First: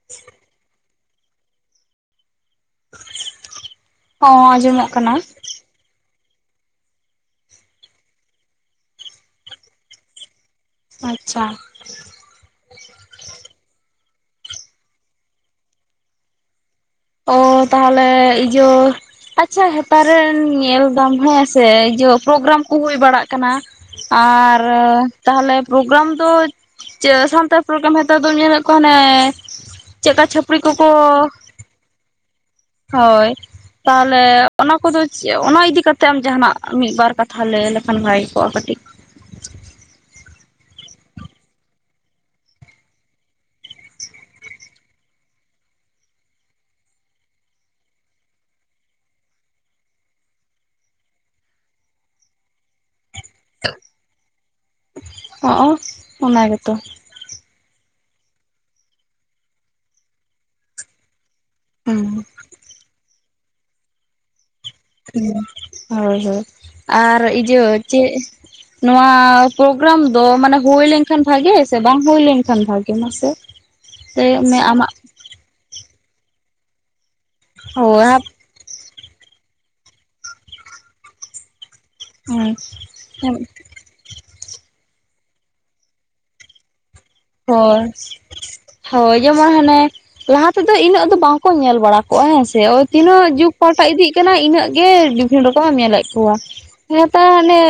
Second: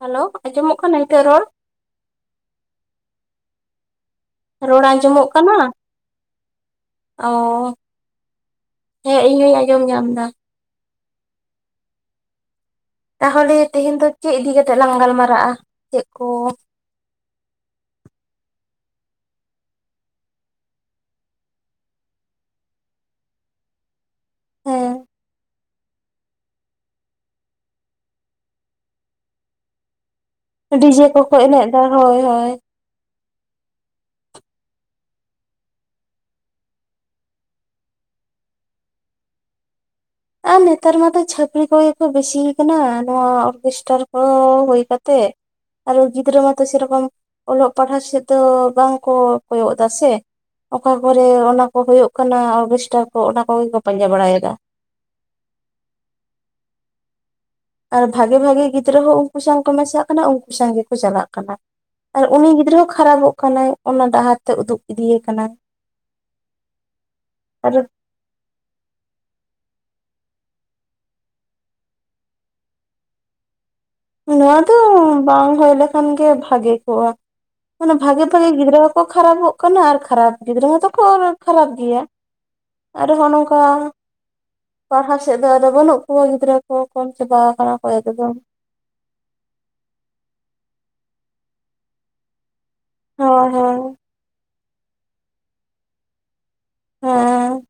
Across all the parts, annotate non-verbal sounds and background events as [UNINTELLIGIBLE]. Hello ᱟᱸᱡᱚᱢᱚᱜ ᱠᱟᱱᱟ ᱱᱤᱛᱚᱜ ᱨᱚᱲ? ᱨᱚᱲ ᱟᱸᱡᱚᱢᱚᱜ ᱠᱟᱱᱟ ᱚᱻ ᱦᱮᱸ ᱤᱧ ᱦᱚᱸᱧ ᱟᱸᱡᱚᱢ ᱧᱟᱢ ᱫᱟ᱾ ᱟᱪᱪᱷᱟ ᱛᱟᱦᱚᱞᱮ ᱛᱮᱦᱮᱧ ᱫᱚ ᱪᱮᱫ ᱤᱫᱤ ᱠᱟᱛᱮᱜ ᱞᱟᱝ ᱜᱟᱞᱢᱟᱨᱟᱜᱼᱟ ᱪᱮᱫ ᱠᱚᱼᱼ ᱚ ᱛᱟᱦᱚᱞᱮ ᱤᱡᱟᱹ ᱟᱪᱪᱷᱟ ᱦᱮᱛᱟᱨ ᱨᱮᱱ ᱧᱮᱞ ᱫᱟᱢ ᱦᱮᱸᱥᱮ ᱤᱭᱟᱹ ᱯᱨᱳᱜᱨᱟᱢ ᱠᱚ ᱦᱩᱭ ᱵᱟᱲᱟᱜ ᱠᱟᱱᱟ ᱟᱨ ᱦᱮᱸ ᱛᱟᱦᱞᱮ ᱯᱨᱳᱜᱨᱟᱢ ᱫᱚ ᱥᱟᱱᱛᱟᱲ ᱯᱨᱳᱜᱨᱟᱢ ᱦᱮᱛᱟᱨ ᱫᱚᱢ ᱧᱮᱞᱮᱫ ᱠᱚᱣᱟ ᱦᱚᱱᱮ ᱪᱮᱫ ᱞᱮᱠᱟ ᱪᱷᱟᱯᱼᱼ ᱰᱤᱡᱮ ᱠᱚᱠᱚ ᱮᱱᱮᱡ ᱫᱟ ᱦᱳᱭ ᱦᱳᱭ᱾ ᱦᱳᱭ ᱛᱟᱦᱞᱮ ᱚᱱᱟ ᱠᱚᱫᱚ ᱚᱱᱟ ᱤᱫᱤ ᱠᱟᱛᱮ ᱟᱢ ᱡᱟᱦᱟᱱᱟᱜ ᱢᱤᱫ ᱵᱟᱨ ᱠᱟᱛᱷᱟ ᱞᱟᱹᱭ ᱞᱮᱠᱷᱟᱱ ᱵᱷᱟᱜᱮᱠᱚᱜᱼᱟ ᱠᱟᱹᱴᱤᱡ ᱟᱨ ᱱᱮᱛᱟᱨ ᱢᱟᱛᱚ ᱪᱷᱟᱹᱯᱨᱤ ᱠᱚᱜᱮ ᱠᱚ ᱵᱤᱥᱤ ᱠᱟᱱᱟ ᱱᱚᱣᱟ ᱚᱨᱜᱮᱥᱴᱟᱨ ᱠᱚ ᱦᱩᱭ ᱠᱟᱛᱮᱜ ᱟᱨᱚ ᱜᱤᱫᱽᱨᱟᱹ ᱢᱟᱛᱚ ᱥᱮᱨᱚᱠᱚᱢ ᱚᱞᱚᱜ ᱯᱟᱲᱦᱟᱜ ᱥᱮᱫ ᱫᱚ ᱵᱟᱝ ᱠᱚ ᱠᱚᱭᱚᱜ ᱫᱟ ᱥᱮ ᱚᱠᱟ ᱠᱚᱨᱮ ᱚᱱᱟᱠᱚ ᱦᱳᱭᱳᱜ ᱠᱟᱱᱟ ᱚᱨᱜᱮᱥᱴᱟᱨ ᱠᱚ ᱚᱱᱟ ᱠᱚᱜᱮ ᱠᱚ ᱯᱟᱸᱡᱟ ᱵᱟᱲᱟᱭᱮᱫᱟ᱾ ᱦᱚᱸᱜ-ᱚ ᱚᱱᱟ ᱜᱮᱛᱚ᱾ ᱟᱨ ᱵᱷᱟᱜᱮ ᱵᱷᱟᱜᱤ ᱜᱤᱫᱽᱨᱟᱹ ᱦᱚᱸ ᱩᱱᱠᱩ ᱥᱟᱶ ᱠᱚ ᱢᱮᱥᱟᱜ ᱠᱟᱱᱟ ᱩᱱᱠᱩ ᱥᱟᱶ ᱜᱮᱠᱚ ᱪᱟᱞᱟᱜ ᱠᱟᱱᱟ᱾ ᱦᱩᱸ ᱟᱨ ᱩᱱᱤ ᱜᱤᱫᱽᱨᱟᱹ ᱦᱚᱸ ᱠᱷᱟᱨᱟᱯᱚᱜ ᱠᱟᱱᱟᱭ ᱚᱱᱟ ᱰᱟᱦᱟᱨ ᱛᱮ ᱩᱫᱩᱜᱼᱼ ᱦᱳᱭ ᱦᱳᱭ ᱟᱨ ᱤᱡᱟᱹ ᱟᱨ ᱪᱮᱫᱼᱼ ᱱᱚᱣᱟ ᱯᱨᱳᱜᱨᱟᱢ ᱫᱚ ᱢᱟᱱᱮ ᱦᱳᱭ ᱞᱮᱱᱠᱷᱟᱱ ᱵᱷᱟᱜᱮ ᱥᱮ ᱵᱟᱝ ᱦᱳᱭ ᱞᱮᱱᱠᱷᱟᱱ ᱵᱷᱟᱜᱮ ᱢᱟᱥᱮ ᱥᱮ ᱱᱚᱣᱟ ᱫᱚ ᱟᱢᱟᱜ ᱵᱟᱝ ᱦᱳᱭ ᱞᱮᱠᱷᱟᱱ ᱜᱮ ᱵᱷᱟᱜᱮ ᱠᱚᱜᱼᱟ ᱢᱟᱱᱮ ᱦᱳᱭ ᱵᱷᱟᱜᱮ ᱵᱷᱟᱜᱮ ᱜᱤᱫᱽᱨᱟᱹ ᱠᱚ ᱠᱷᱟᱨᱟᱯᱚᱜ ᱠᱟᱱᱟ ᱟᱨ ᱠᱷᱟᱨᱟᱯ ᱜᱤᱫᱽᱨᱟᱹ ᱦᱚᱸᱛᱚ ᱠᱚ ᱠᱷᱟᱨᱟᱯ ᱜᱤᱭᱟ ᱟᱨ ᱦᱚᱸ ᱱᱚᱝᱠᱟ ᱯᱟᱲᱦᱟᱣ ᱥᱮᱫ ᱫᱚ ᱟᱫᱚ ᱵᱟᱹᱱᱩᱜ ᱠᱩᱣᱟ ᱜᱤᱫᱽᱨᱟᱹ ᱠᱚ ᱠᱚᱢ ᱪᱟᱵᱟ ᱠᱟᱱᱟ ᱦᱳᱭ ᱠᱚ ᱮᱠᱚᱫᱢ ᱦᱳᱭ ᱡᱮᱢᱚᱱ ᱦᱟᱱᱮ ᱞᱟᱦᱟ ᱛᱮᱫᱚ ᱤᱱᱟᱹᱜ ᱫᱚ ᱵᱟᱝ ᱠᱚ ᱧᱮᱞ ᱵᱟᱲᱟ ᱠᱚᱼᱟ ᱦᱮᱸ ᱥᱮ ᱳ- ᱛᱤᱱᱟᱹᱜ ᱦᱳᱭ ᱡᱩᱜᱽ ᱦᱳᱭ ᱯᱟᱞᱴᱟ ᱤᱫᱤᱜ ᱠᱟᱱᱟ ᱤᱱᱟᱹᱜ ᱜᱮ ᱵᱤᱵᱷᱤᱱᱱᱚ ᱨᱚᱠᱚᱢ ᱮᱢ ᱧᱮᱞᱮᱫ ᱠᱚᱣᱟ ᱦᱮᱸ ᱛᱚ ᱦᱟᱱᱮ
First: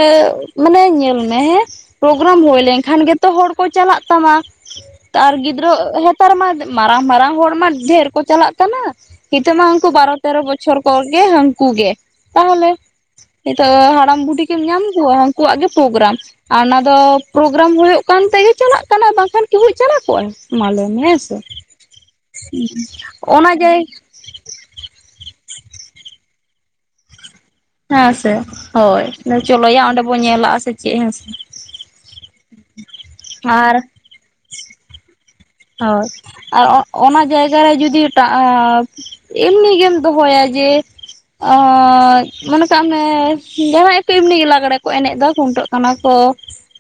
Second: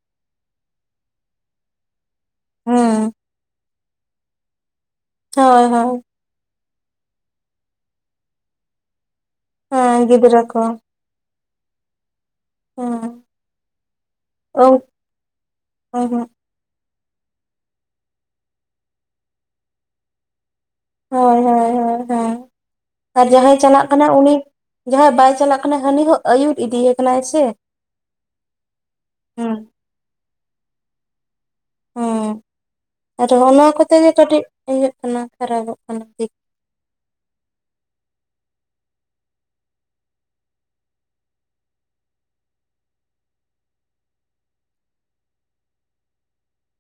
ᱢᱟᱱᱮ ᱧᱮᱞ ᱢᱮ ᱦᱮᱸ ᱯᱨᱳᱜᱨᱟᱢ ᱦᱳᱭ ᱞᱮᱱᱠᱷᱟᱱ ᱦᱮᱸ ᱜᱮᱛᱚ ᱦᱚᱲ ᱠᱚ ᱪᱟᱞᱟᱜ ᱛᱟᱢᱟ ᱛᱟᱨ ᱦᱳᱭ ᱜᱤᱫᱽᱨᱟᱹ ᱦᱳᱭ ᱱᱮᱛᱟᱨ ᱢᱟ ᱢᱟᱨᱟᱝ ᱢᱟᱨᱟᱝ ᱦᱚᱲ ᱢᱟ ᱰᱷᱮᱨ ᱠᱚ ᱪᱟᱞᱟᱜ ᱠᱟᱱᱟ ᱦᱤᱛ ᱢᱟ ᱩᱱᱠᱩ ᱦᱮᱸ ᱵᱟᱨᱚ ᱛᱮᱨᱚ ᱜᱤᱫᱽᱨᱟᱹ ᱠᱚ ᱵᱚᱪᱷᱚᱨ ᱠᱚᱜᱮ ᱦᱟᱹᱝᱠᱩ ᱜᱮ ᱛᱟᱦᱚᱞᱮ ᱦᱮᱸ ᱱᱤᱛᱚᱜ ᱦᱟᱲᱟᱢ ᱵᱩᱰᱷᱤ ᱠᱤᱢ ᱦᱳᱭ ᱧᱟᱢ ᱠᱚᱣᱟ ᱦᱟᱹᱱᱠᱩᱣᱟᱜ ᱜᱮ ᱯᱨᱳᱜᱨᱟᱢ ᱦᱳᱭ ᱟᱨ ᱚᱱᱟ ᱫᱚ ᱯᱨᱳᱜᱨᱟᱢ ᱦᱳᱭᱳᱜ ᱠᱟᱱ ᱛᱮᱜᱮ ᱪᱟᱞᱟᱜ ᱠᱟᱱᱟ ᱵᱟᱝᱠᱷᱟᱱ ᱠᱤ ᱦᱩᱭ ᱪᱟᱞᱟᱣ ᱠᱚᱜᱼᱟ ᱢᱟᱞᱮ ᱦᱮᱸ ᱥᱮ ᱦᱳᱭ ᱦᱮᱸ ᱟᱨ ᱚᱱᱟ ᱡᱟᱦᱟᱸᱭ ᱜᱮᱭ ᱪᱟᱞᱟᱜ ᱠᱟᱱᱟ ᱩᱱᱤ ᱡᱟᱦᱟᱸᱭ ᱵᱟᱭ ᱪᱟᱞᱟᱜ ᱠᱟᱱᱟ ᱦᱟᱹᱱᱤ ᱦᱚᱸ ᱟᱹᱭᱩᱨ ᱤᱫᱤᱭᱮ ᱠᱟᱱᱟᱭ ᱥᱮ ᱦᱮᱸ ᱥᱮ ᱦᱳᱭ ᱦᱮᱸ ᱪᱚᱞᱚᱭᱟ ᱚᱸᱰᱮ ᱵᱚᱱ ᱧᱮᱞᱟᱜᱼᱟ ᱥᱮ ᱪᱮᱫ ᱦᱮᱸᱥᱮ ᱦᱩᱸ ᱟᱨ ᱦᱚᱸᱜᱼᱚ ᱱᱚᱣᱟ ᱠᱚᱛᱮᱜᱮ ᱠᱟᱹᱴᱤᱡ ᱤᱭᱟᱹᱜ ᱠᱟᱱᱟ ᱠᱷᱟᱨᱟᱯᱚᱜ ᱠᱟᱱᱟ ᱦᱚᱭ ᱫᱤᱠ ᱟᱨ ᱚᱱᱟ ᱡᱟᱭᱜᱟᱨᱮ ᱡᱩᱫᱤ ᱮᱴᱟᱟᱜ ᱮᱢᱱᱤ ᱜᱮᱢ ᱫᱚᱦᱚᱭᱟ ᱡᱮ ᱟ ᱢᱚᱱᱮ ᱠᱟᱜ ᱢᱮ ᱡᱟᱦᱟᱸᱭ ᱮᱠᱴᱩ ᱮᱢᱱᱤ ᱜᱮ ᱞᱟᱜᱽᱬᱮ ᱠᱚ ᱮᱱᱮᱡᱫᱟ ᱠᱷᱩᱱᱴᱟᱹᱜ ᱠᱟᱱᱟ ᱠᱚ